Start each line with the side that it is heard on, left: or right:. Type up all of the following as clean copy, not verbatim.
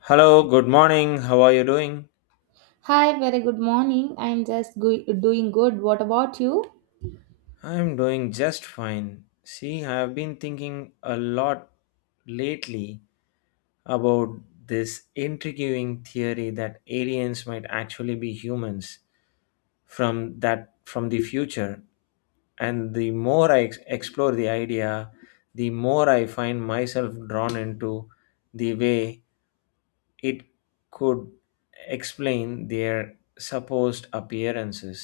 left: Hello, good morning. How are you doing?
right: Hi, very good morning. I'm doing good. What about you?
left: I'm doing just fine. See, I've been thinking a lot lately about this intriguing theory that aliens might actually be humans from the future. And the more I explore the idea, the more I find myself drawn into the way it could explain their supposed appearances,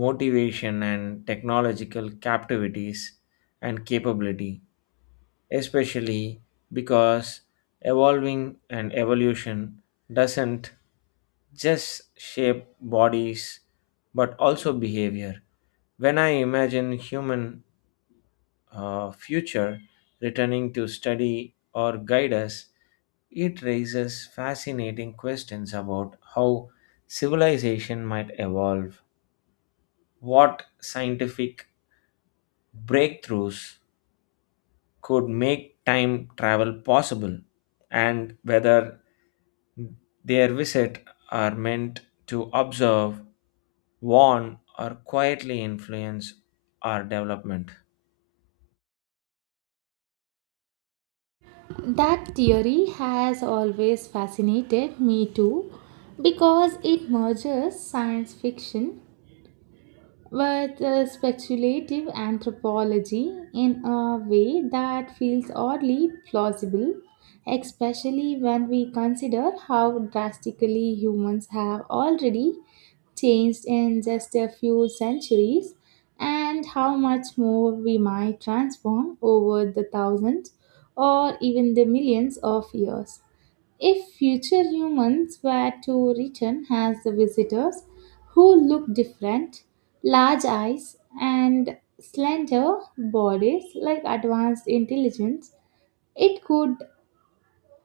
left: motivation and technological captivities and capability, especially because evolving and evolution doesn't just shape bodies but also behavior. When I imagine human future returning to study or guide us, it raises fascinating questions about how civilization might evolve, what scientific breakthroughs could make time travel possible, and whether their visit are meant to observe, warn, or quietly influence our development.
right: That theory has always fascinated me too because it merges science fiction but speculative anthropology in a way that feels oddly plausible, especially when we consider how drastically humans have already changed in just a few centuries and how much more we might transform over the thousands or even the millions of years. If future humans were to return as the visitors who look different, large eyes, and slender bodies like advanced intelligence, it could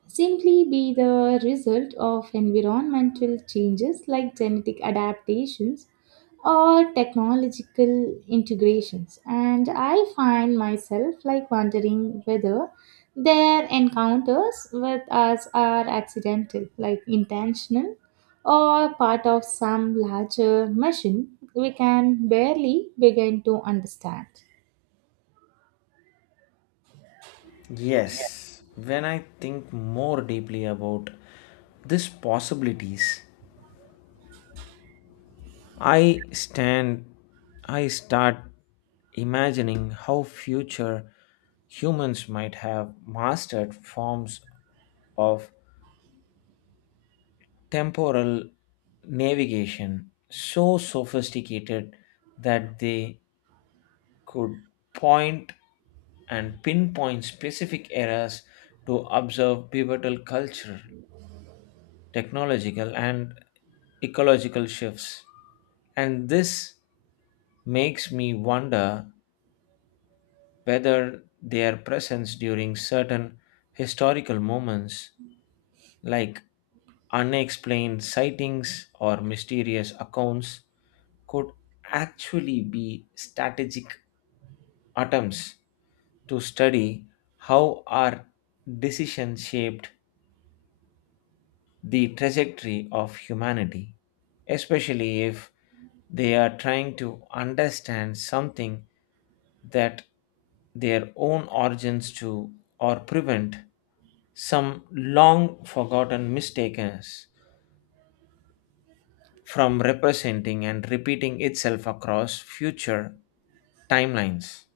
right: simply be the result of environmental changes like genetic adaptations or technological integrations. And I find myself like wondering whether their encounters with us are accidental like intentional or part of some larger machine we can barely begin to understand.
left: Yes, when I think more deeply about these possibilities, I stand, I start imagining how future humans might have mastered forms of temporal navigation so sophisticated that they could point and pinpoint specific eras to observe pivotal cultural, technological, and ecological shifts. And this makes me wonder whether their presence during certain historical moments, like unexplained sightings or mysterious accounts, could actually be strategic attempts to study how our decisions shaped the trajectory of humanity, especially if they are trying to understand something that their own origins to or prevent some long forgotten mistakes from representing and repeating itself across future timelines.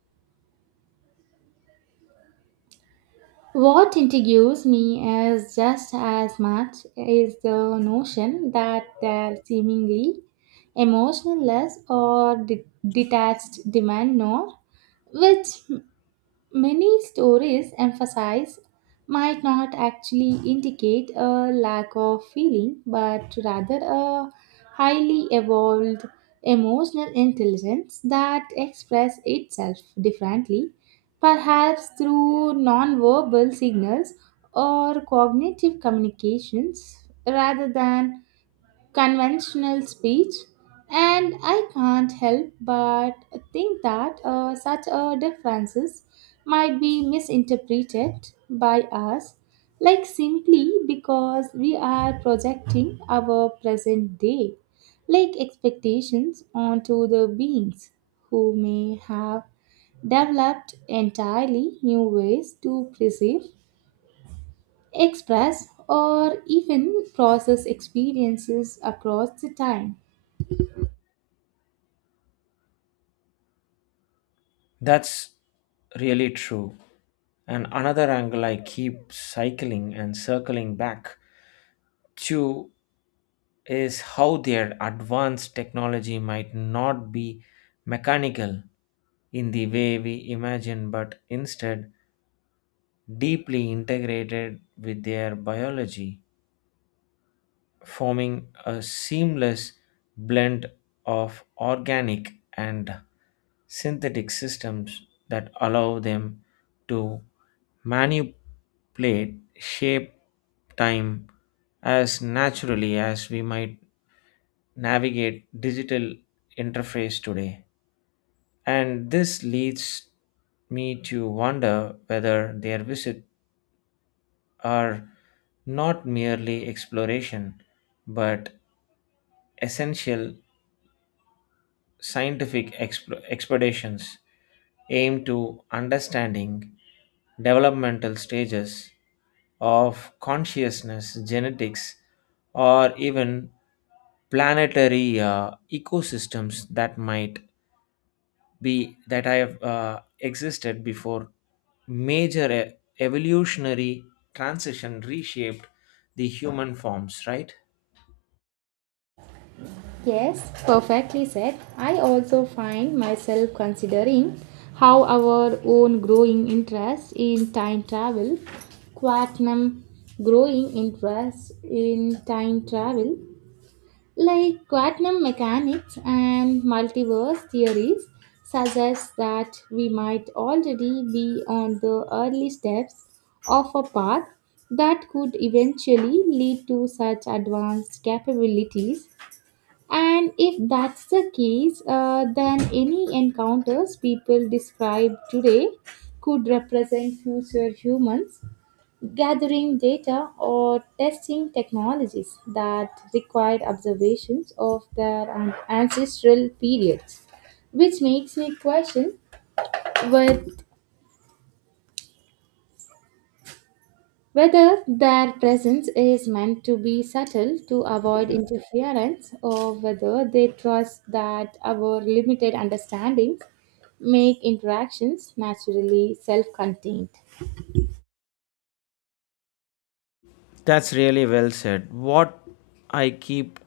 right: What intrigues me as just as much is the notion that their seemingly emotionless or detached demand nor, which many stories emphasize, might not actually indicate a lack of feeling, but rather a highly evolved emotional intelligence that expresses itself differently, perhaps through nonverbal signals or cognitive communications rather than conventional speech. And I can't help but think that such differences might be misinterpreted by us like simply because we are projecting our present day like expectations onto the beings who may have developed entirely new ways to perceive, express, or even process experiences across the time.
left: That's really true. And another angle I keep cycling and circling back to is how their advanced technology might not be mechanical in the way we imagine, but instead deeply integrated with their biology, forming a seamless blend of organic and synthetic systems that allow them to manipulate shape time as naturally as we might navigate digital interface today. And this leads me to wonder whether their visits are not merely exploration but essential scientific expeditions aim to understanding developmental stages of consciousness, genetics, or even planetary ecosystems that might be that I have existed before major evolutionary transition reshaped the human forms, right?
right: Yes, perfectly said. I also find myself considering how our own growing interest in time travel, quantum growing interest in time travel, like quantum mechanics and multiverse theories, suggest that we might already be on the early steps of a path that could eventually lead to such advanced capabilities. And if that's the case, then any encounters people describe today could represent future humans gathering data or testing technologies that required observations of their ancestral periods, which makes me question with whether their presence is meant to be subtle to avoid interference or whether they trust that our limited understandings make interactions naturally self contained.
left: That's really well said. What I keep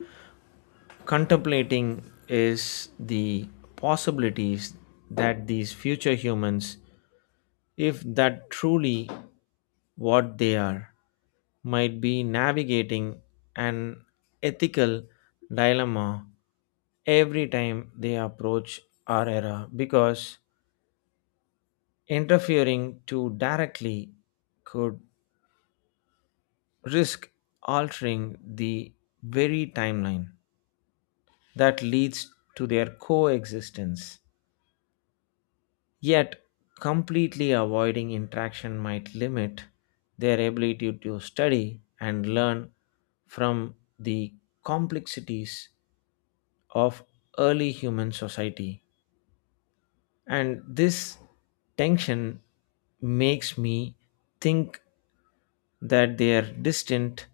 left: contemplating is the possibilities that these future humans, if that truly what they are, might be navigating an ethical dilemma every time they approach our era because interfering too directly could risk altering the very timeline that leads to their coexistence. Yet, completely avoiding interaction might limit their ability to study and learn from the complexities of early human society. And this tension makes me think that their distant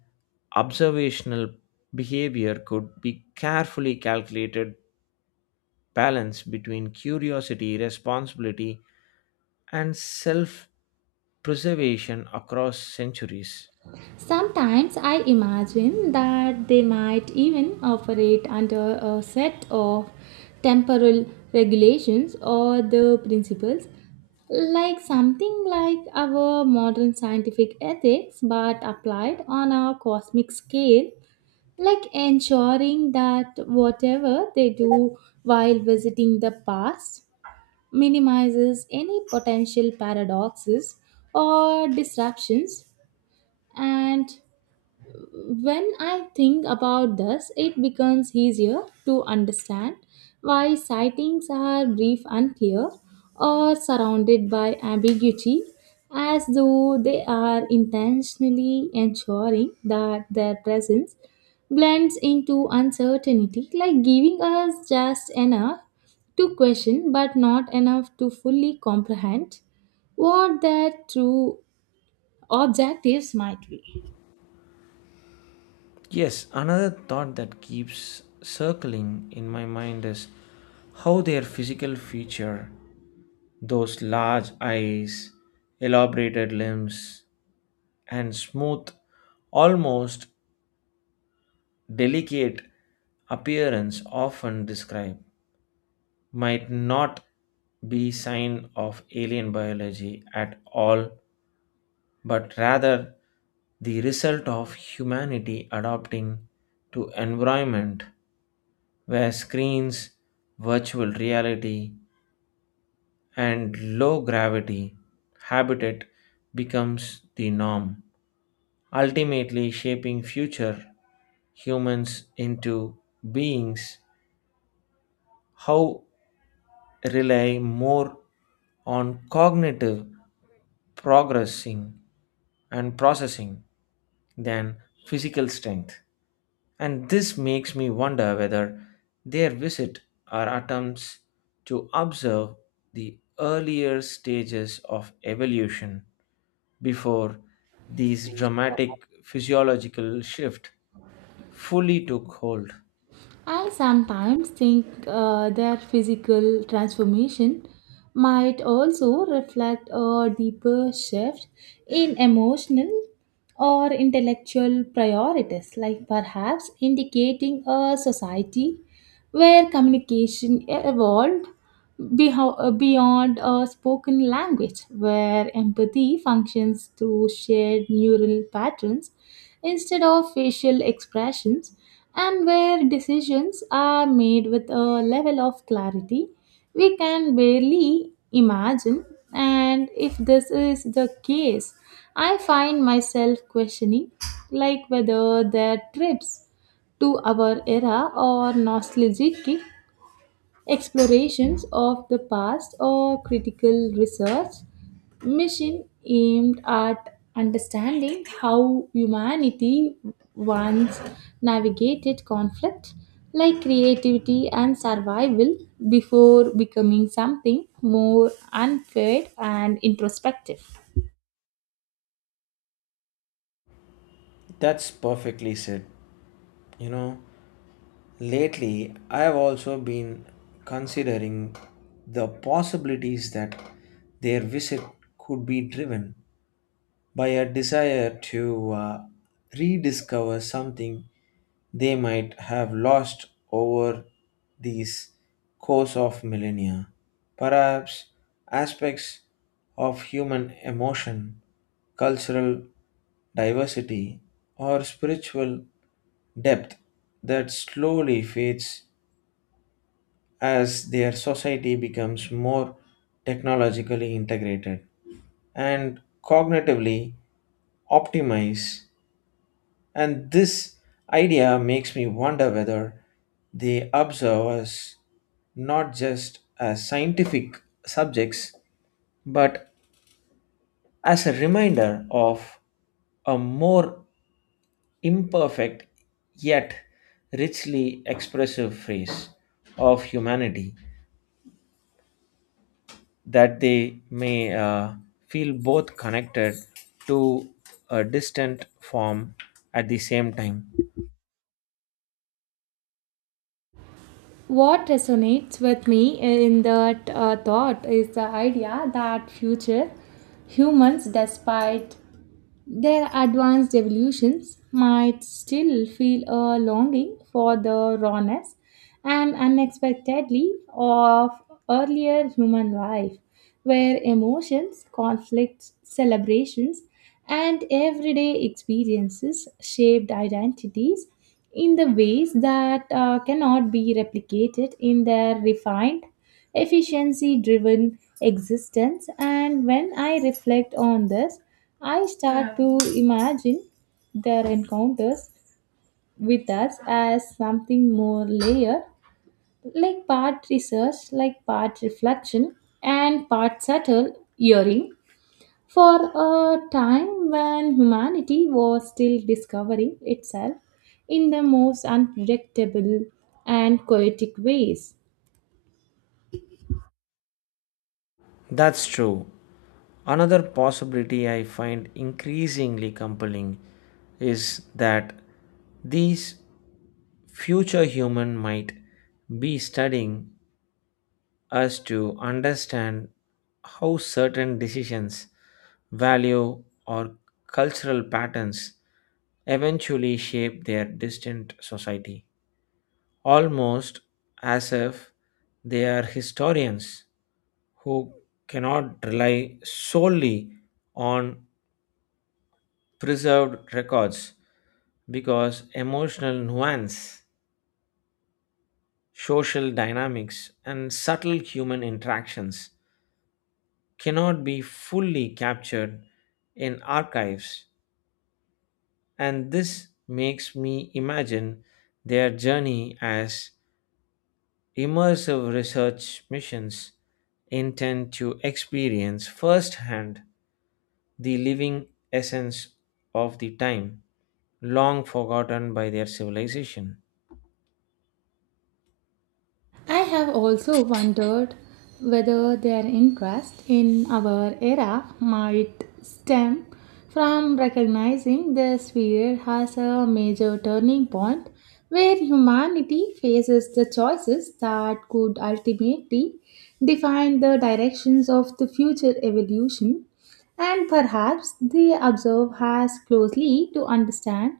left: observational behavior could be carefully calculated balance between curiosity, responsibility, and self preservation across centuries.
right: Sometimes I imagine that they might even operate under a set of temporal regulations or the principles, like something like our modern scientific ethics but applied on a cosmic scale, like ensuring that whatever they do while visiting the past minimizes any potential paradoxes or disruptions. And when I think about this, it becomes easier to understand why sightings are brief and clear or surrounded by ambiguity, as though they are intentionally ensuring that their presence blends into uncertainty, like giving us just enough to question but not enough to fully comprehend what their true objectives might be.
left: Yes, another thought that keeps circling in my mind is how their physical feature, those large eyes, elaborated limbs, and smooth, almost delicate appearance often describe, might not be sign of alien biology at all but rather the result of humanity adapting to environment where screens, virtual reality, and low gravity habitat becomes the norm, ultimately shaping future humans into beings how rely more on cognitive progressing and processing than physical strength. And this makes me wonder whether their visit are attempts to observe the earlier stages of evolution before these dramatic physiological shift fully took hold.
right: I sometimes think their physical transformation might also reflect a deeper shift in emotional or intellectual priorities, like perhaps indicating a society where communication evolved beyond a spoken language, where empathy functions through shared neural patterns instead of facial expressions, and where decisions are made with a level of clarity we can barely imagine. And if this is the case, I find myself questioning like whether their trips to our era or nostalgic explorations of the past or critical research mission aimed at understanding how humanity once navigated conflict like creativity and survival before becoming something more unfair and introspective.
left: That's perfectly said. You know, lately I have also been considering the possibilities that their visit could be driven by a desire to rediscover something they might have lost over these course of millennia. Perhaps aspects of human emotion, cultural diversity, or spiritual depth that slowly fades as their society becomes more technologically integrated and cognitively optimized. And this idea makes me wonder whether they observe us not just as scientific subjects, but as a reminder of a more imperfect yet richly expressive phase of humanity that they may feel both connected to a distant form at the same time.
right: What resonates with me in that thought is the idea that future humans, despite their advanced evolutions, might still feel a longing for the rawness and unexpectedly of earlier human life, where emotions, conflicts, celebrations, and everyday experiences shaped identities in the ways that cannot be replicated in their refined efficiency driven existence. And when I reflect on this, I start to imagine their encounters with us as something more layered, like part research, like part reflection, and part subtle hearing. For a time when humanity was still discovering itself in the most unpredictable and poetic ways.
left: That's true. Another possibility I find increasingly compelling is that these future human might be studying us to understand how certain decisions, value or cultural patterns eventually shape their distant society, almost as if they are historians who cannot rely solely on preserved records because emotional nuance, social dynamics, and subtle human interactions cannot be fully captured in archives, and this makes me imagine their journey as immersive research missions intend to experience firsthand the living essence of the time long forgotten by their civilization.
right: I have also wondered whether their interest in our era might stem from recognizing this period as a major turning point where humanity faces the choices that could ultimately define the directions of the future evolution, and perhaps they observe us closely to understand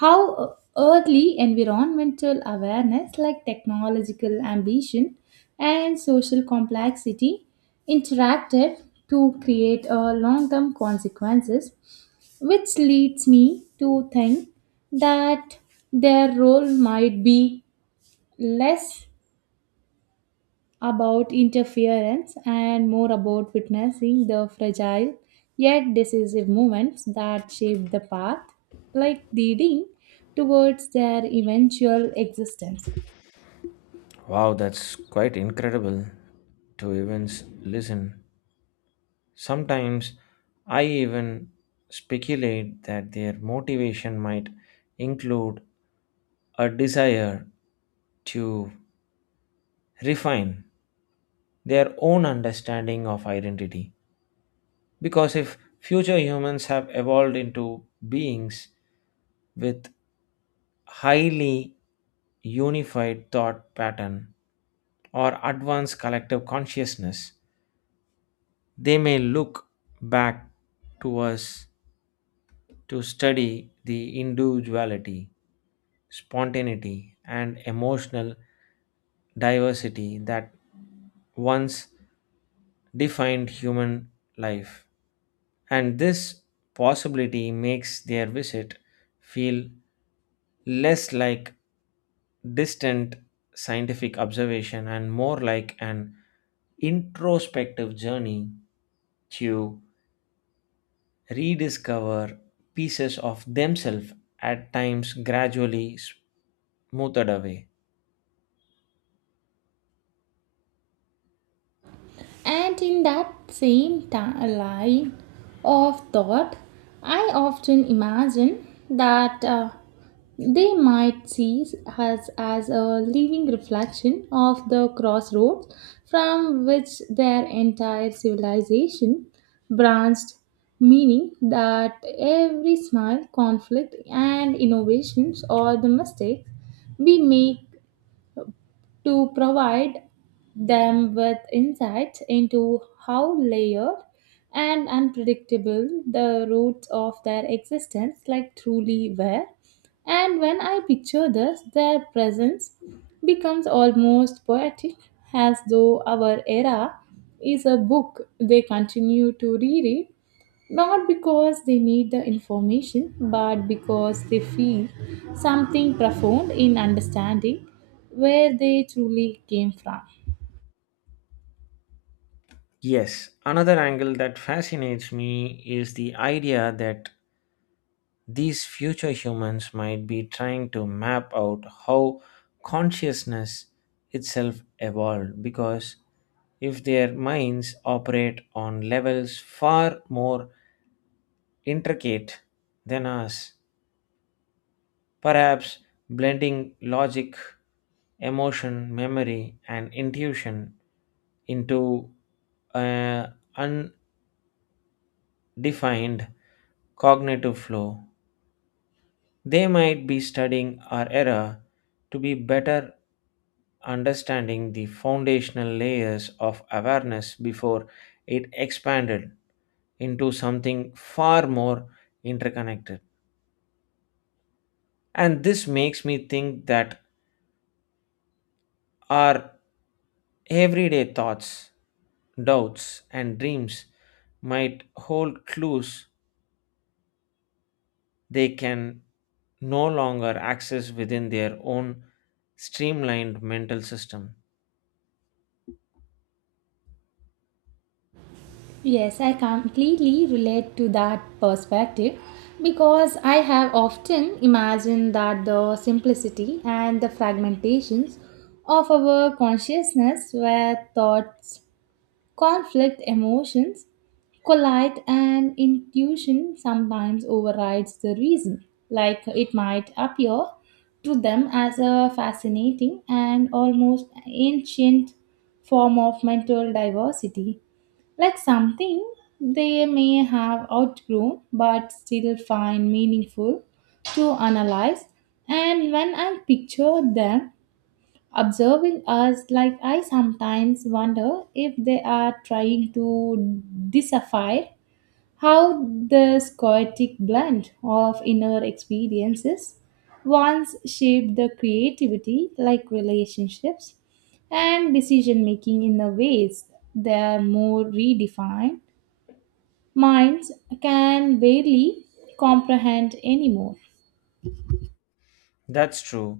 right: how earthly environmental awareness like technological ambition and social complexity interacted to create a long-term consequences, which leads me to think that their role might be less about interference and more about witnessing the fragile yet decisive moments that shaped the path, like leading towards their eventual existence.
left: Wow, that's quite incredible to even listen. Sometimes I even speculate that their motivation might include a desire to refine their own understanding of identity. Because if future humans have evolved into beings with highly unified thought pattern or advanced collective consciousness, they may look back to us to study the individuality, spontaneity, and emotional diversity that once defined human life. And this possibility makes their visit feel less like distant scientific observation and more like an introspective journey to rediscover pieces of themselves at times gradually smoothed away.
right: And in that same line of thought, I often imagine that they might see us as a living reflection of the crossroads from which their entire civilization branched, meaning that every smile, conflict, and innovations or the mistakes we make to provide them with insights into how layered and unpredictable the roots of their existence like truly were. And when I picture this, their presence becomes almost poetic, as though our era is a book they continue to reread not because they need the information, but because they feel something profound in understanding where they truly came from.
left: Yes, another angle that fascinates me is the idea that these future humans might be trying to map out how consciousness itself evolved because if their minds operate on levels far more intricate than us, perhaps blending logic, emotion, memory, and intuition into an undefined cognitive flow. They might be studying our era to be better understanding the foundational layers of awareness before it expanded into something far more interconnected. And this makes me think that our everyday thoughts, doubts, and dreams might hold clues they can no longer access within their own streamlined mental system.
right: Yes, I completely relate to that perspective because I have often imagined that the simplicity and the fragmentations of our consciousness were thoughts. Conflict emotions collide and intuition sometimes overrides the reason. Like it might appear to them as a fascinating and almost ancient form of mental diversity, like something they may have outgrown but still find meaningful to analyze. And when I picture them observing us, like I sometimes wonder if they are trying to decipher how the scoic blend of inner experiences once shaped the creativity like relationships and decision making in the ways their more redefined minds can barely comprehend anymore.
left: That's true.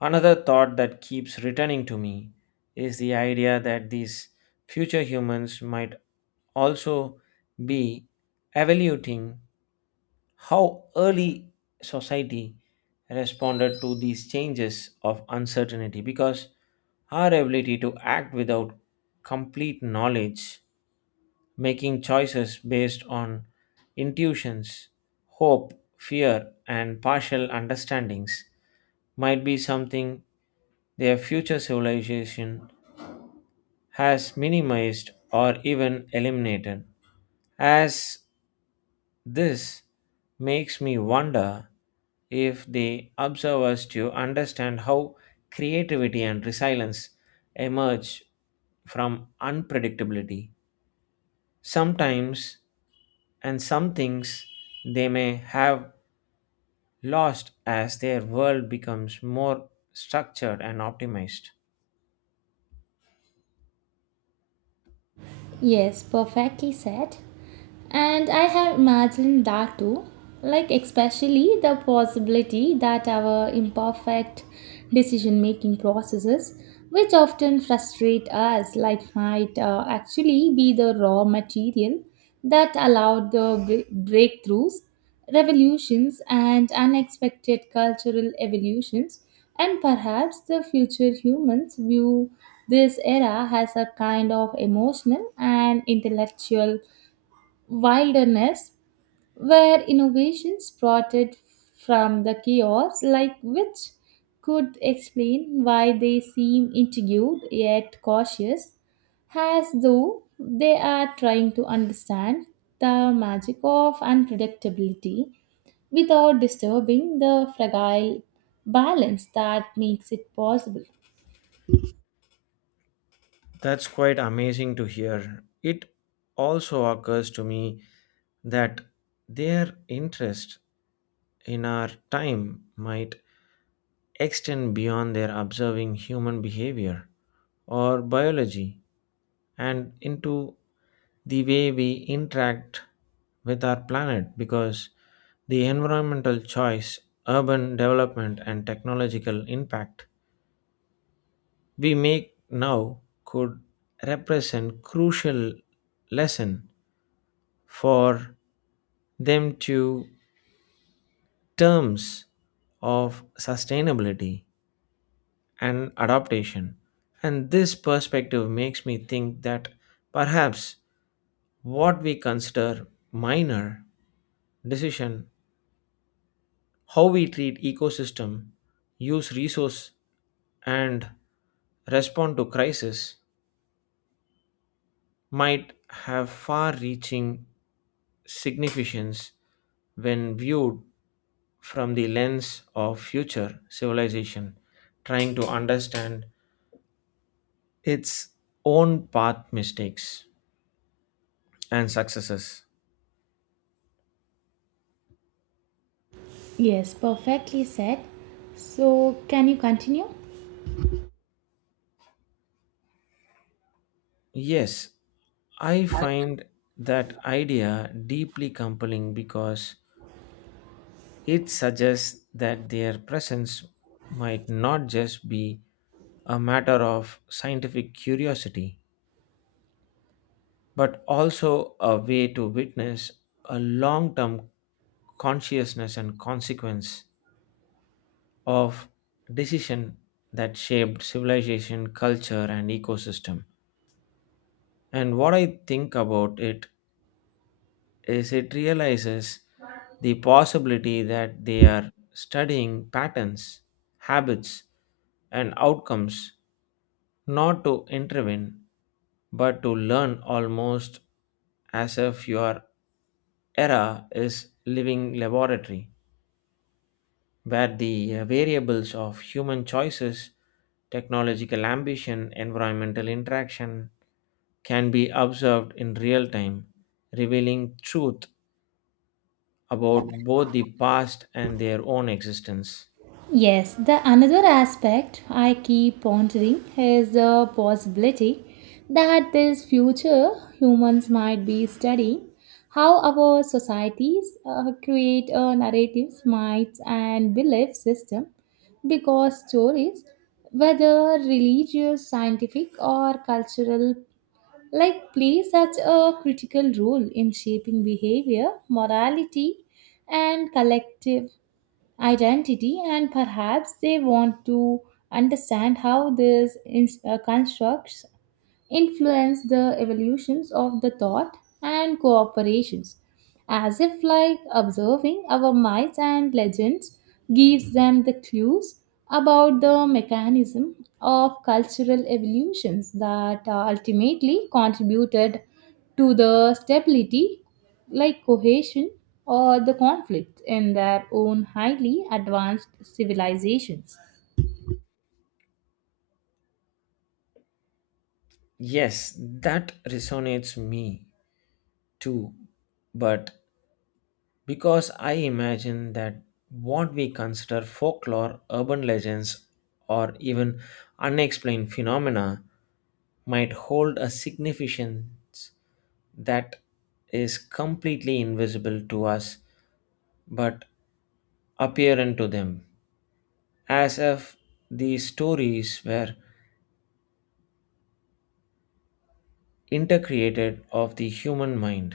left: Another thought that keeps returning to me is the idea that these future humans might also be evaluating how early society responded to these changes of uncertainty because our ability to act without complete knowledge, making choices based on intuitions, hope, fear, and partial understandings, might be something their future civilization has minimized or even eliminated. As this makes me wonder if they observe us to understand how creativity and resilience emerge from unpredictability. Sometimes, and some things, they may have lost as their world becomes more structured and optimized.
right: Yes, perfectly said. And I have imagined that too, like especially the possibility that our imperfect decision making processes, which often frustrate us, like might actually be the raw material that allowed the breakthroughs revolutions and unexpected cultural evolutions, and perhaps the future humans view this era as a kind of emotional and intellectual wilderness where innovations sprouted from the chaos, like which could explain why they seem intrigued yet cautious, as though they are trying to understand the magic of unpredictability without disturbing the fragile balance that makes it possible.
left: That's quite amazing to hear. It also occurs to me that their interest in our time might extend beyond their observing human behavior or biology and into the way we interact with our planet because the environmental choice, urban development, and technological impact we make now could represent crucial lesson for them to terms of sustainability and adaptation. And this perspective makes me think that perhaps what we consider minor decision, how we treat ecosystem, use resource and respond to crisis might have far-reaching significance when viewed from the lens of future civilization trying to understand its own path mistakes and successes.
right: Yes, perfectly said. So, can you continue?
left: Yes, I find that idea deeply compelling because it suggests that their presence might not just be a matter of scientific curiosity, but also a way to witness a long term consciousness and consequence of decision that shaped civilization, culture, and ecosystem. And what I think about it is it realizes the possibility that they are studying patterns, habits, and outcomes not to intervene but to learn almost as if your era is living laboratory where the variables of human choices technological ambition environmental interaction can be observed in real time revealing truth about both the past and their own existence.
right: Yes, the another aspect I keep pondering is the possibility that this future humans might be studying how our societies create narratives, myths, and belief system because stories, whether religious, scientific, or cultural, like play such a critical role in shaping behavior, morality, and collective identity, and perhaps they want to understand how these constructs influence the evolutions of the thought and cooperations, as if like observing our myths and legends gives them the clues about the mechanism of cultural evolutions that ultimately contributed to the stability like cohesion or the conflict in their own highly advanced civilizations.
left: Yes, that resonates me too. But because I imagine that what we consider folklore, urban legends, or even unexplained phenomena might hold a significance that is completely invisible to us but apparent to them, as if these stories were intercreated of the human mind,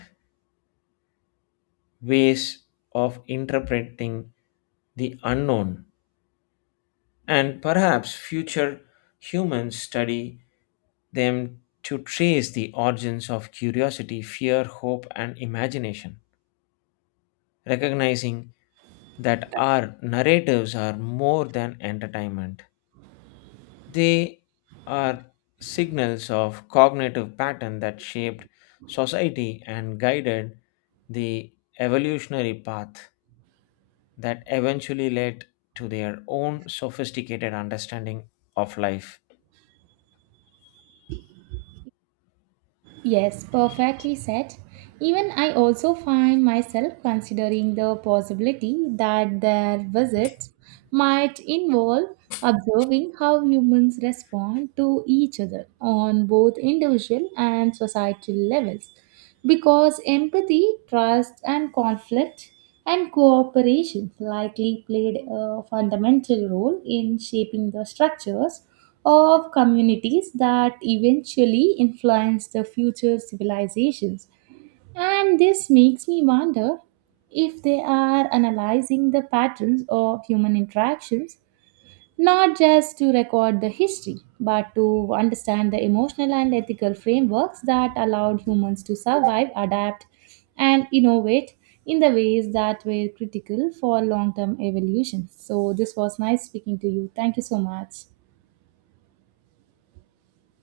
left: ways of interpreting the unknown, and perhaps future humans study them to trace the origins of curiosity, fear, hope, and imagination, recognizing that our narratives are more than entertainment. They are signals of cognitive pattern that shaped society and guided the evolutionary path that eventually led to their own sophisticated understanding of life.
right: Yes, perfectly said. Even I also find myself considering the possibility that their visits might involve observing how humans respond to each other on both individual and societal levels because empathy, trust, and conflict and cooperation likely played a fundamental role in shaping the structures of communities that eventually influenced the future civilizations. And this makes me wonder if they are analyzing the patterns of human interactions not just to record the history, but to understand the emotional and ethical frameworks that allowed humans to survive, adapt, and innovate in the ways that were critical for long term evolution. So, this was nice speaking to you. Thank you so much.